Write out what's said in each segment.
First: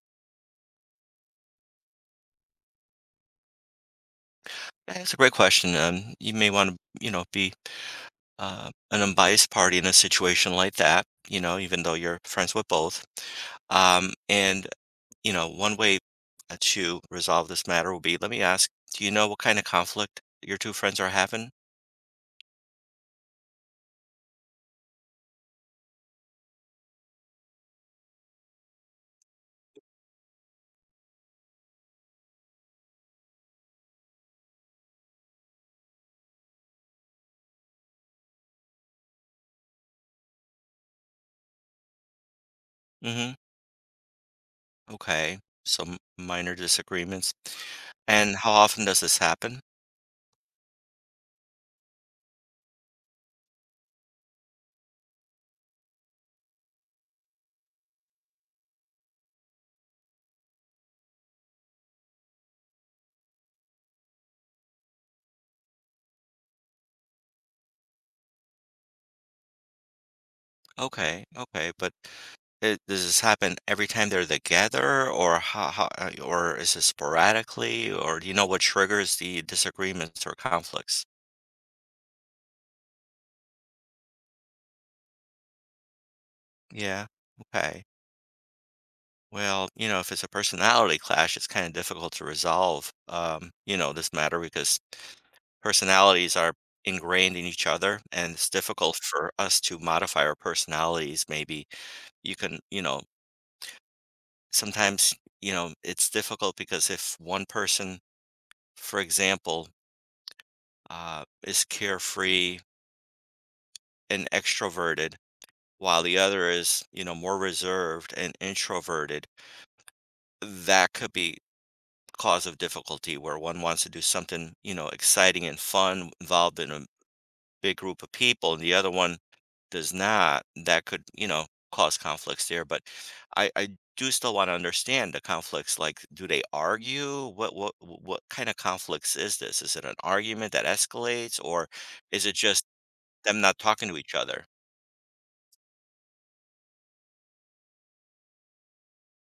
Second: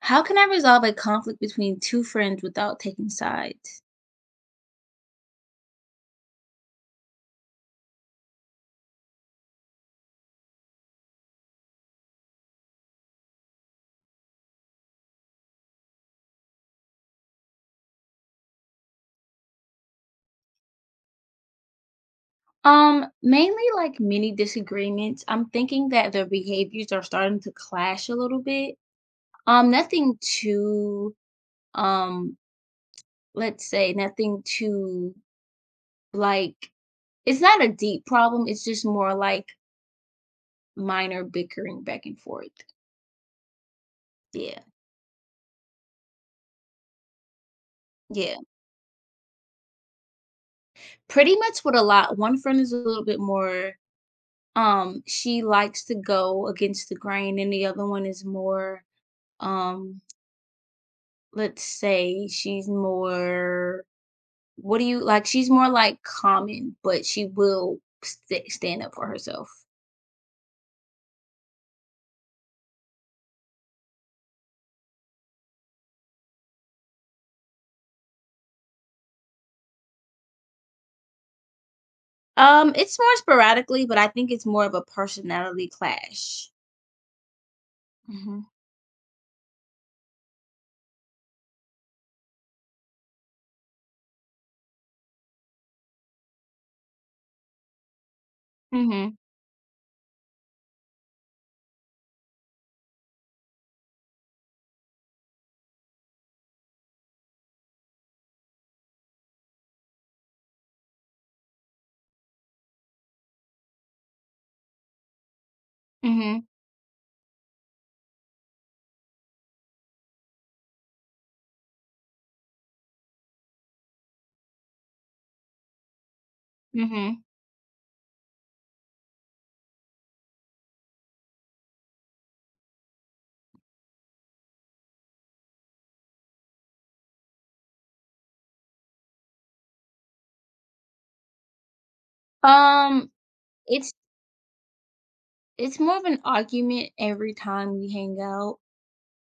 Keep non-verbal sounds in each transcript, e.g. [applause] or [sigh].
How can I resolve a conflict between two friends without taking sides? Yeah, that's a great question. You may want to, be an unbiased party in a situation like that, you know, even though you're friends with both. Um, and, one way to resolve this matter will be let me ask, do you know what kind of conflict your two friends are having? Mainly like many disagreements. I'm thinking that their behaviors are starting to clash a little bit. Nothing too, um, let's say nothing too like it's not a deep problem. It's just more like minor bickering back and forth. Mhm. Yeah. Okay. Some minor disagreements. And Yeah. how often does this happen? Pretty much with a lot. One friend is a little bit more, she likes to go against the grain, and the other one is more. Um, let's say she's more, what do you like, she's more, like, common, but she will st stand up for herself. Okay. Okay. But It does this happen every time they're together, or how or is it sporadically, or do you know what triggers the disagreements or conflicts? It's more sporadically, but I think it's more of a personality clash. Yeah. Okay. Mhm. Well, you know, if it's a personality clash, it's kind of difficult to resolve, you know, this matter because personalities are ingrained in each other, and it's difficult Mhm. for us to modify our personalities. Maybe you can, you know, sometimes, you know, it's difficult because if one person, for example, is carefree and extroverted, while the other Mhm. is, you know, more reserved and introverted, that could be cause of difficulty where one wants to do something, you know, exciting and fun, involved in a Mhm. big group of people, and the other one does not. That could, you know, cause conflicts there. But I do still want to understand the conflicts. Like, do they argue? What kind of conflicts is this? Is it an argument that escalates, or is it just Um, them not talking it's to each other? it's more of an argument every time we hang out,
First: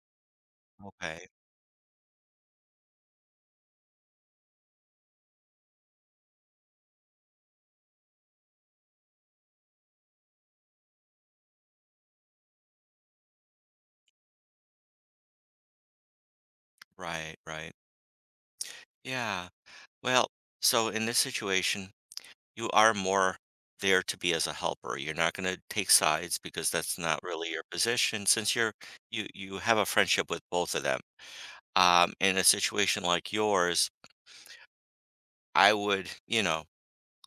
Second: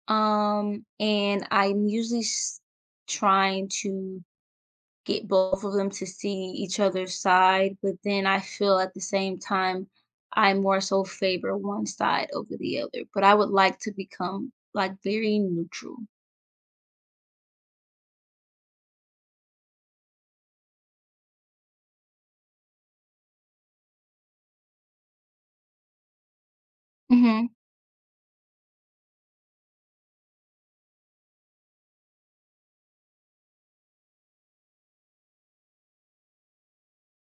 Okay. and I'm usually s trying to get both of them to see each other's side, but then I feel at the same time I more so favor one side over the other. But I would like to become like very neutral. Right, right. Yeah. Well, so in this situation, you are more there to be as a helper. You're not going to take sides because that's not really Mhm. your position since you have a friendship with both of them. In a situation like yours, I would, you know,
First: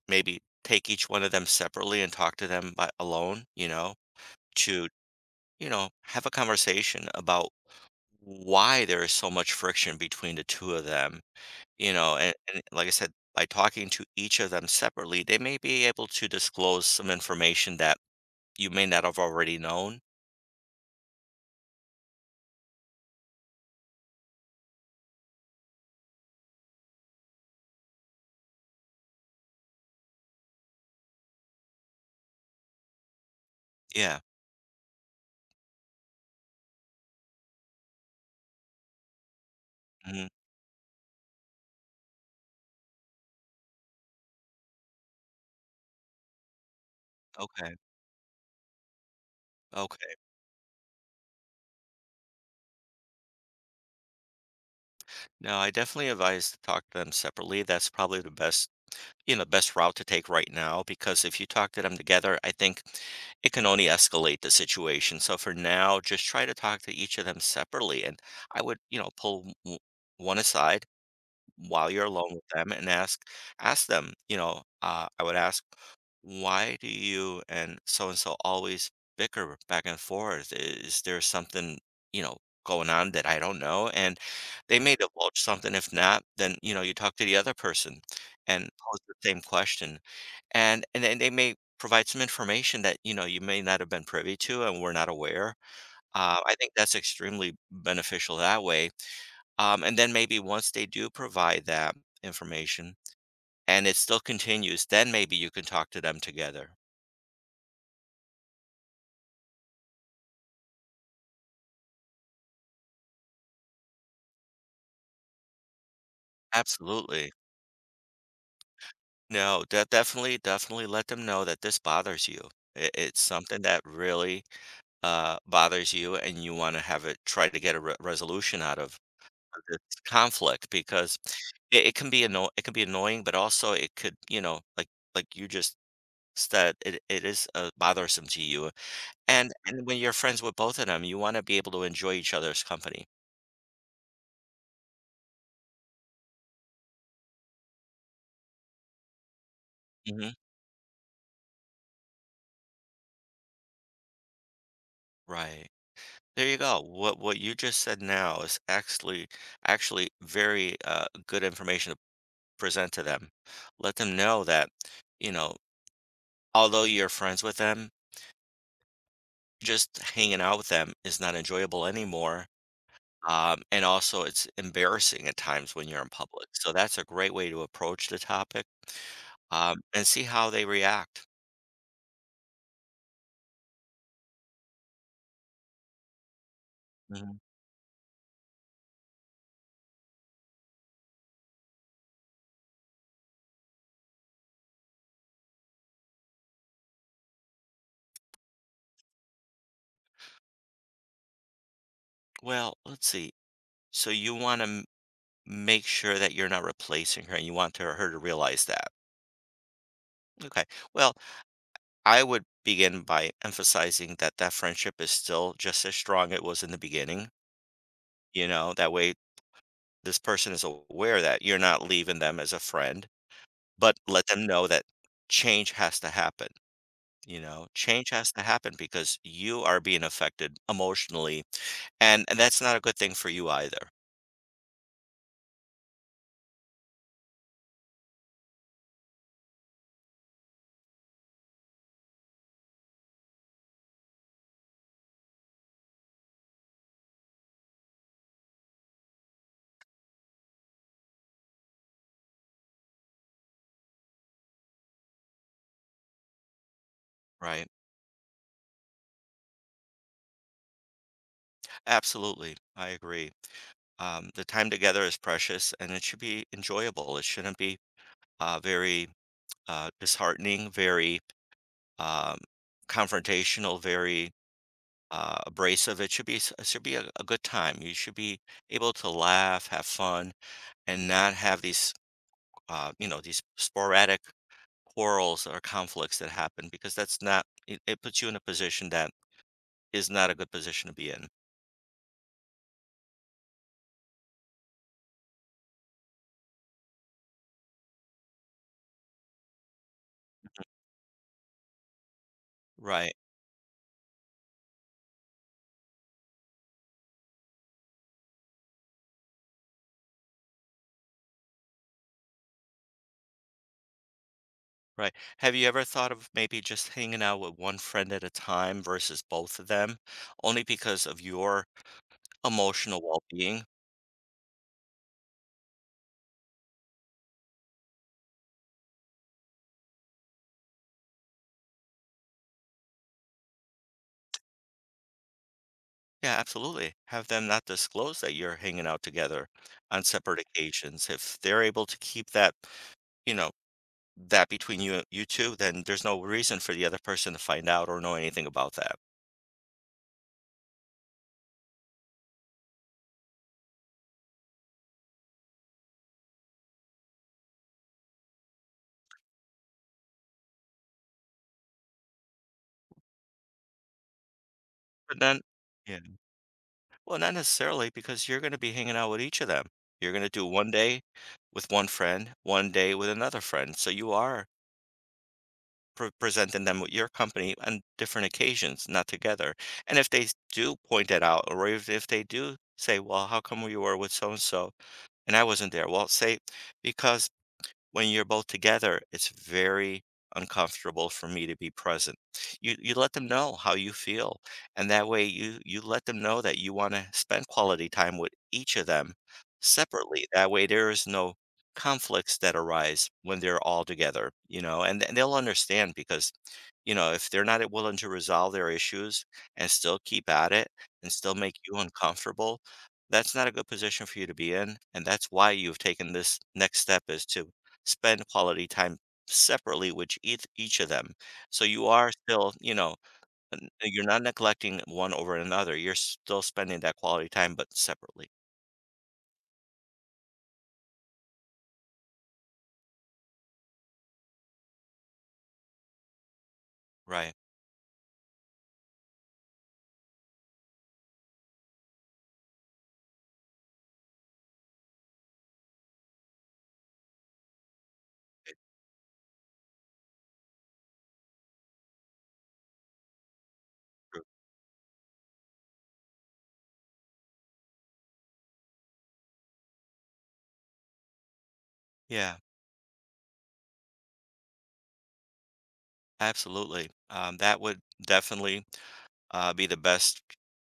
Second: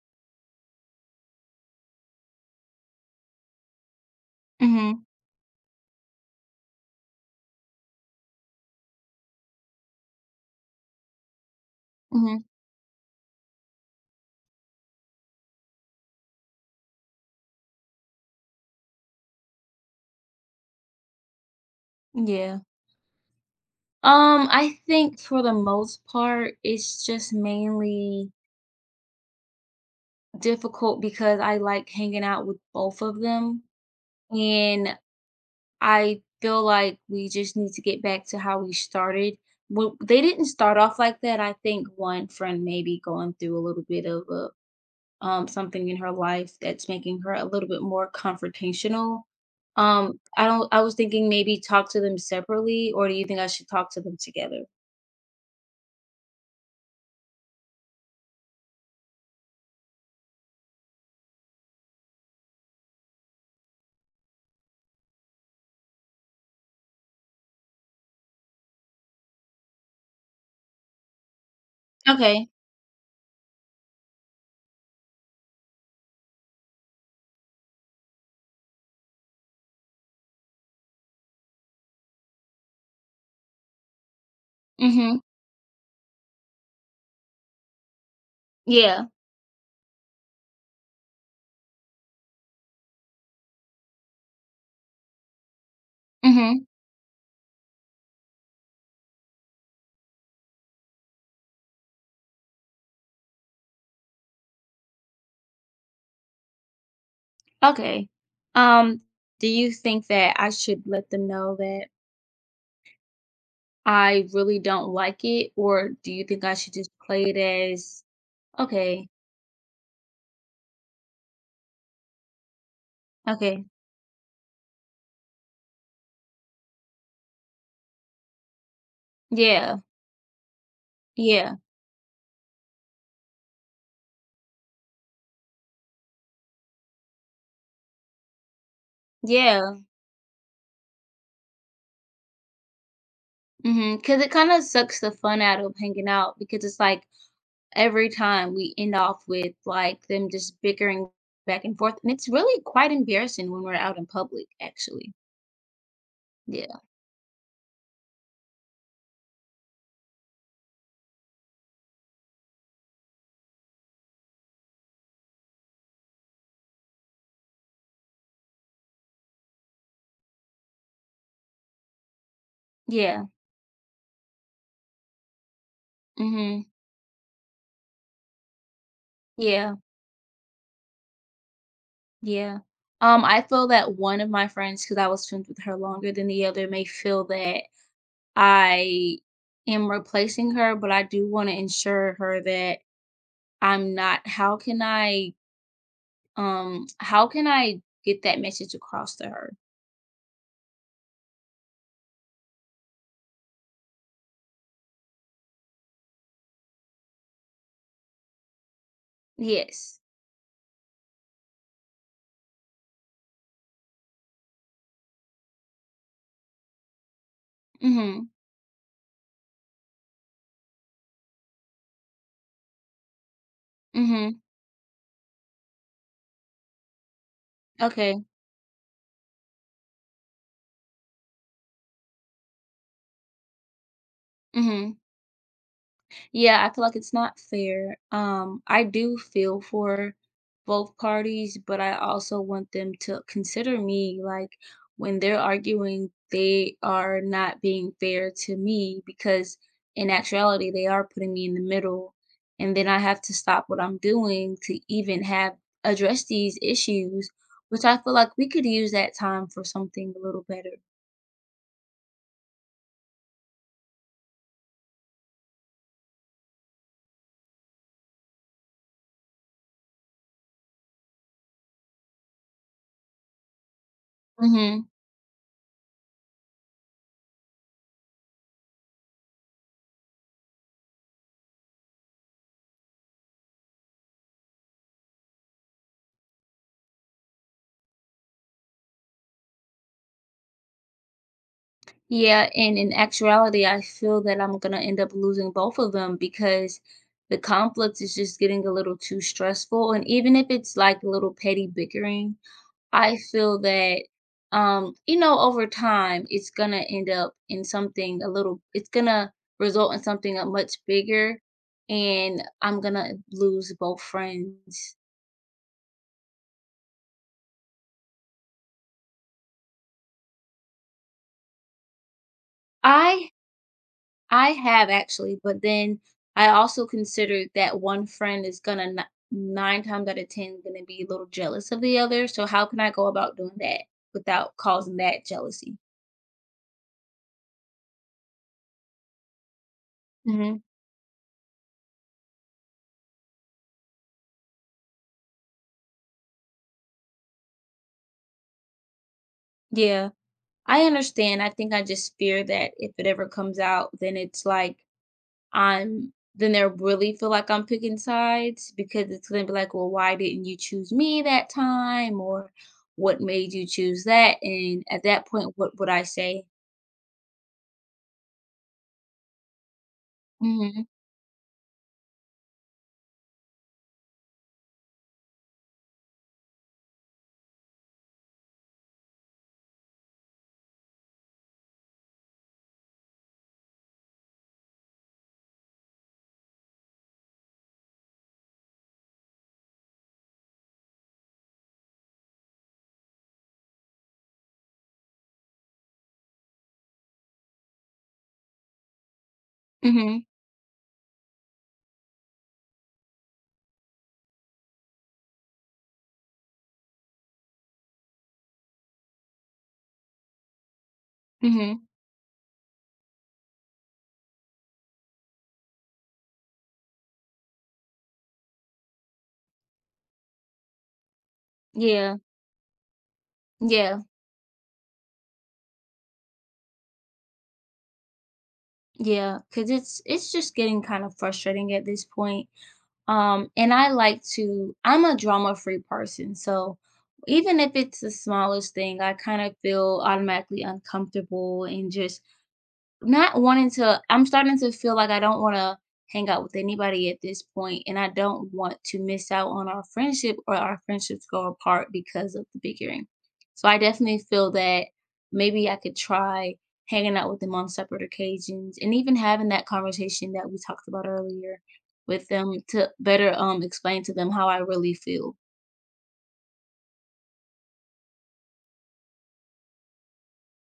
maybe take each one of them separately and talk to them by alone, you know, to, Mhm. you know, have a conversation about why there is so much friction between the two of them. You know, and Mhm. Like I said, by talking to each of them separately, they may be able to disclose some information that you may not have already known. Yeah. I think for the most part, it's just mainly difficult because I like hanging out with both of them. Yeah. And I feel like we just need to get back to how we started. Well, they Mhm. didn't start off like that. I think one friend maybe going through a little bit of something in her life that's making her a little Okay. bit more confrontational. Okay. I don't. I was thinking maybe talk to them separately, or do you think I should talk to them together? No, I definitely advise to talk to them separately. That's probably the best, you know, best route to take right now because if you talk to them together, I think it can only escalate the situation. So for now, just try to talk to each of them separately. And I would, you know, pull one aside while you're alone with Okay. them and ask them, you know, I would ask why do you and so always bicker back and forth? Is there something, you know, going on that I don't know? And they may Mhm. divulge something. If not, then, you know, you talk to the other person and pose Yeah. the same question. And then they may provide some information that, you know, you may not have been privy to and were not aware. I Mhm. think that's extremely beneficial that way. And then maybe once they do provide that information and it still continues, then maybe you can talk to them together. Okay. Um, do you think that I should let them know that I really don't like it, or do you think I should just play Absolutely. it as. Okay, No, de definitely, definitely let them know that this bothers you. It's something okay. that really, bothers you, and you wanna have it try to get a re resolution out of Yeah, this conflict because yeah, it can be anno it can be annoying, but also it could, you know, like you just said, it is, bothersome to you, and yeah. When you're friends with both of them, you wanna be able to enjoy each other's company. Mm-hmm. Because it kinda sucks the fun out of hanging out because it's like every time we end off with, like, them Mhm. just bickering back and forth, and it's really quite embarrassing when we're out in public, actually. Right. There you Yeah, go. What you just said now is actually very good information to present to them. Let them know that, you know, although you're friends with them, just hanging out with them is not enjoyable anymore. yeah, And also, it's embarrassing at times when you're in public. mhm, So that's a great way to approach the topic yeah, and see how they react. yeah. I feel that one of my friends, because I was friends with her longer than the other, may feel Mhm. that I am replacing her, but I do wanna ensure her that I'm not. How can I get that message across to her? Well, let's see. So you want to make sure that you're not replacing her, and you want to, her to realize that. Yes. Okay. Well, I would begin by emphasizing that that friendship is still just as strong it was in the beginning. Mhm. You know, that way this person is aware that you're not leaving them as a friend, but let Mhm. them know that change has to happen. You know, change Okay. has to happen because you are being affected emotionally, and that's not a good thing for you either. Mhm. Yeah, I feel like it's not fair. I do feel for both parties, but I also want them to consider me. Like, when they're arguing, they are not being fair to me because in actuality, they are putting me in the middle. And then I have to stop what I'm doing to even have address these issues, Right. which I feel like we could use that time for something a little better. Absolutely. I agree. The time together is precious and it should be enjoyable. It shouldn't be very disheartening, very um, confrontational, very Hmm. Abrasive. It should be it should be a good time. You should be able to laugh, have fun, and not have these you know these sporadic quarrels or conflicts that happen because that's not it, it puts you in a position that is not a good position to be in. Yeah, and in actuality, I feel that I'm gonna end up losing both of them because the conflict is just getting a little too stressful. And even if it's like a little petty bickering, Right, I feel that over time it's gonna end up in something a little it's gonna result in something a much bigger, and I'm gonna lose both friends. right. Have you ever thought of maybe just hanging out with one friend at a time versus both of them, only because of your emotional I well-being? I have actually, but then I also considered that one friend is gonna n nine times out of 10 gonna be a little jealous of the other, so how can I go about doing that without causing that jealousy? Yeah, absolutely. Have them not disclose that you're hanging out together on separate Mhm. occasions. If they're able to keep that, you know, that between you two, then there's no reason for the other person to find out or know anything about that. Yeah, I understand. I think I just fear that if it ever comes out, then it's like I'm then they'll really feel like I'm picking sides because it's gonna be like, well, why didn't you choose me that time? Or what made you choose that? And at But that then, point, what would yeah, I say? well, not necessarily because you're going to be hanging out with each of them. You're going to do one Mhm. day with one friend, one day with another friend. So you are presenting them with your company on different occasions, not together. And if they do point it out, or if they do say, well, how come you were with so and so and I wasn't there? Well, say, because when you're both together, it's very uncomfortable for me to be present. You let them know how you feel, and that way you let them know that you want to spend quality time with each of them Mhm. separately. That way there is no conflicts that arise when they're all together, you know, and, they'll understand because you know, if they're not willing to resolve their issues and still keep at it and still make you Mhm. uncomfortable, that's not a good position for you to be in, and that's why you've taken this next step is to spend quality time separately with each of them. So you are Yeah. still, you know, Yeah. you're not neglecting one over another. You're still spending that quality time, but separately. Yeah. Cause it's just getting kind of frustrating at this point. And I like to I'm a drama-free person, so Right. even if it's the smallest thing, I kind of feel automatically uncomfortable and just Not wanting to I'm starting to feel like I don't wanna hang out with anybody at this point, and I don't Okay, want to miss out on our friendship or our friendships go apart because of the bickering. So I definitely true. feel that maybe I could try hanging out with them on separate occasions and even having that conversation that we talked about earlier with Yeah, them to better, explain to them how I really feel. absolutely. That would definitely be the best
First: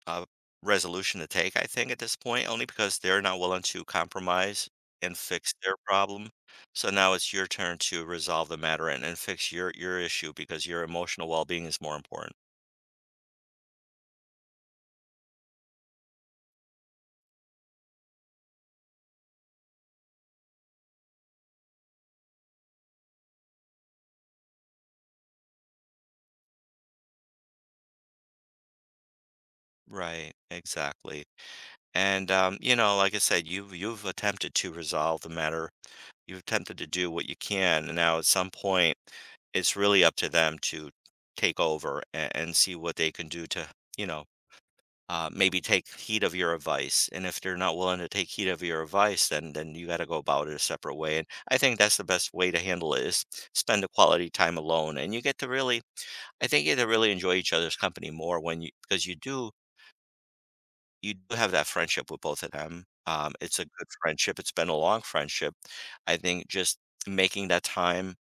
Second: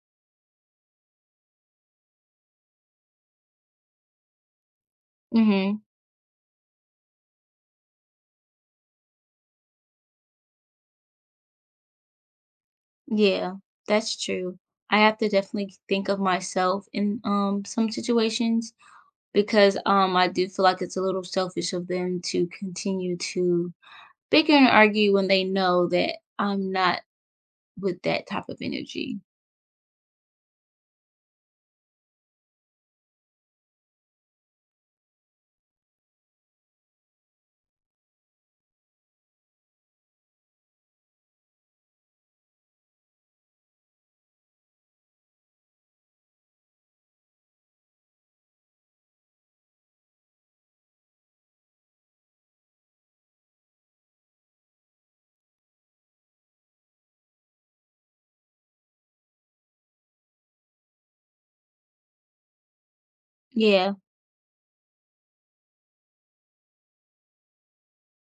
uh, resolution to take, I think, at this point, only because they're not willing to compromise and fix their Mhm. problem. So now it's your turn to resolve the matter and, fix your issue because your emotional well-being is more important. Yeah, that's true. I have to definitely think of myself in, some situations because, I do feel like it's a little selfish of them to continue to bicker and argue when they know that I'm not with that type of energy. Right, exactly. And you know, like I said, you've attempted to resolve the matter. You've attempted to do what you can. And now at some point, it's really up to them to take over and, see what they can do to, you know, maybe take heed of your advice. And if they're not willing to take heed of your advice, then you got to go about it a separate way. And I think that's the best way to handle it is spend a quality time alone, and you get to really, I think you get to really enjoy each other's company more when you because you do have that friendship with both of them. It's a good Yeah. friendship. It's been a long friendship. I think just making that time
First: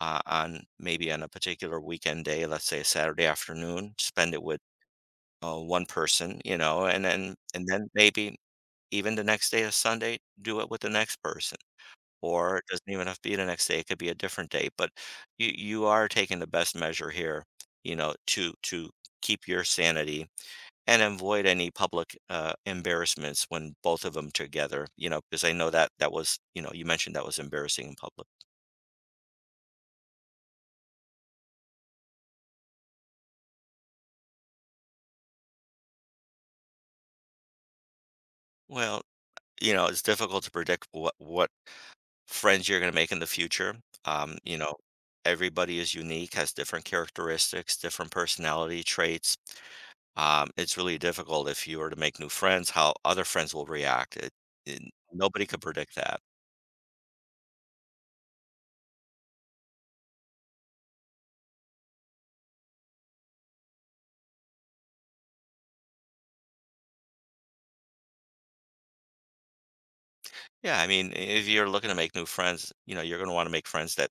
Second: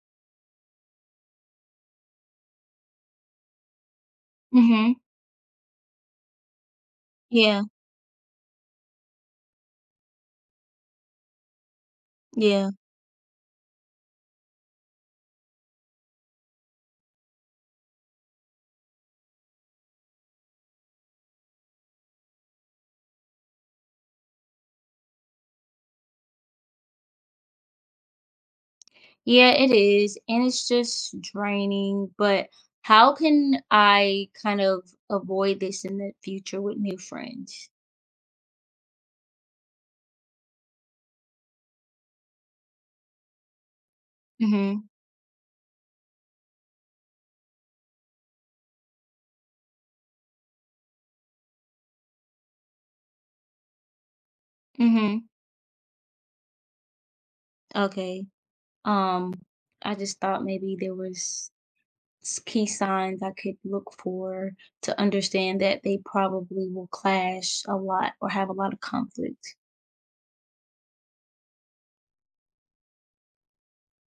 on maybe on a particular weekend day, let's say a Saturday afternoon, spend it with Mhm. One person, you know, and then Yeah. and then maybe even the next day, a Sunday, do it with the next person. Or it Yeah. doesn't even have to be the next day; it could be a different day. But you are taking the best measure here, you know, to keep your sanity and avoid any public embarrassments when both of them together, you know, because I know that that was, you know, you mentioned that was embarrassing in public. Yeah, it is, and it's just draining, but how can I kind of avoid this in the future with new friends? Well, you know, it's difficult to predict what friends you're going to make in the future. You know, Mhm. everybody is unique, has different characteristics, different personality traits. It's really difficult if you were to make new friends, how other friends will react. It, Mhm. nobody could predict that. Okay. Um, I just thought maybe there was key signs I could look for to understand that they probably will clash a lot or have a lot of conflict. Yeah, I mean, if you're looking to make new friends, you know, you're going to want to make friends that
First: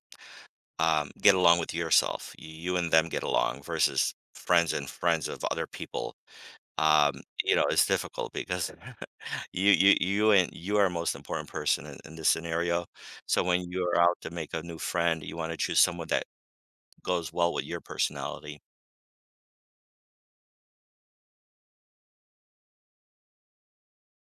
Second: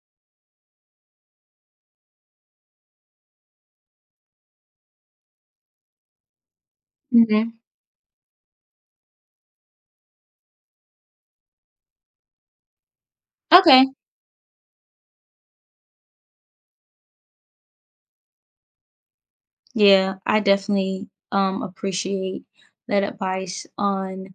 get along with yourself. You and them get along versus friends and friends of other people. You Hmm. know, it's difficult because [laughs] you are most important person in this scenario. So when you Okay. are out to make a new friend, you want to choose someone that goes well with your personality. Yeah, I definitely appreciate that advice on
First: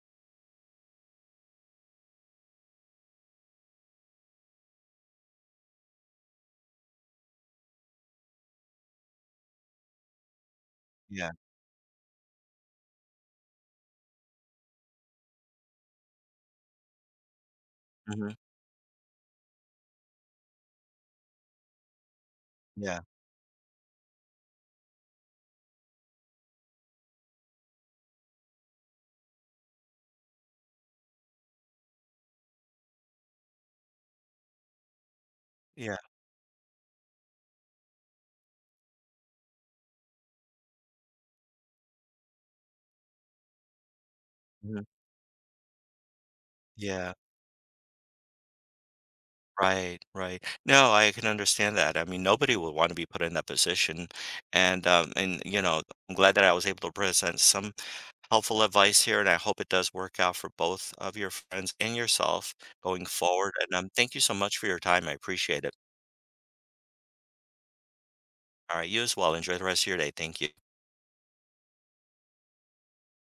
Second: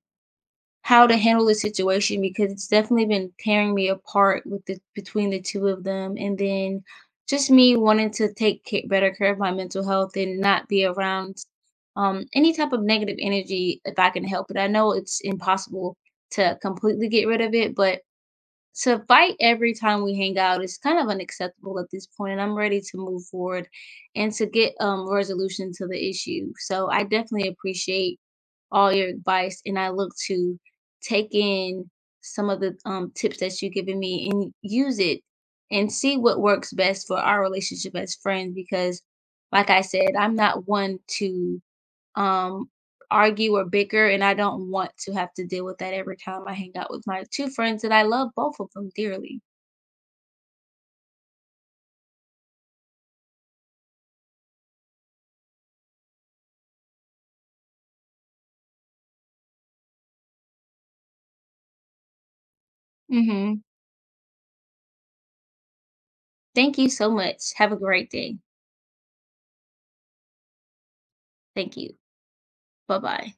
how to handle the situation because it's definitely been tearing me apart with the between the two of them, and then just me wanting to take better care of my mental health and not be Yeah. around any type of negative energy if I can help it. I know it's impossible to completely get rid of it, but hmm to fight every time we hang out is kind of unacceptable at this point, and I'm ready to Yeah. move forward and to get resolution to the issue. So I definitely appreciate all your advice, and I look to take in some of the tips that you've given me and use it and Yeah. see what works best for our relationship as friends because, like I said, I'm not one to um argue or bicker, and I don't want hmm to have to deal with that every time I hang out with Yeah. my two friends that I love both of them dearly. Right. Right. No, I can understand that. I mean, nobody would want to be put in that position, and you know, I'm glad that I was able to present some helpful advice here, and I hope it does work out for both of your friends and yourself going forward. Mhm. And thank you so much for your time. I appreciate it. Thank you so much. Have a great day. All right, you as well. Enjoy the rest of your day. Thank you. Thank you. Bye-bye.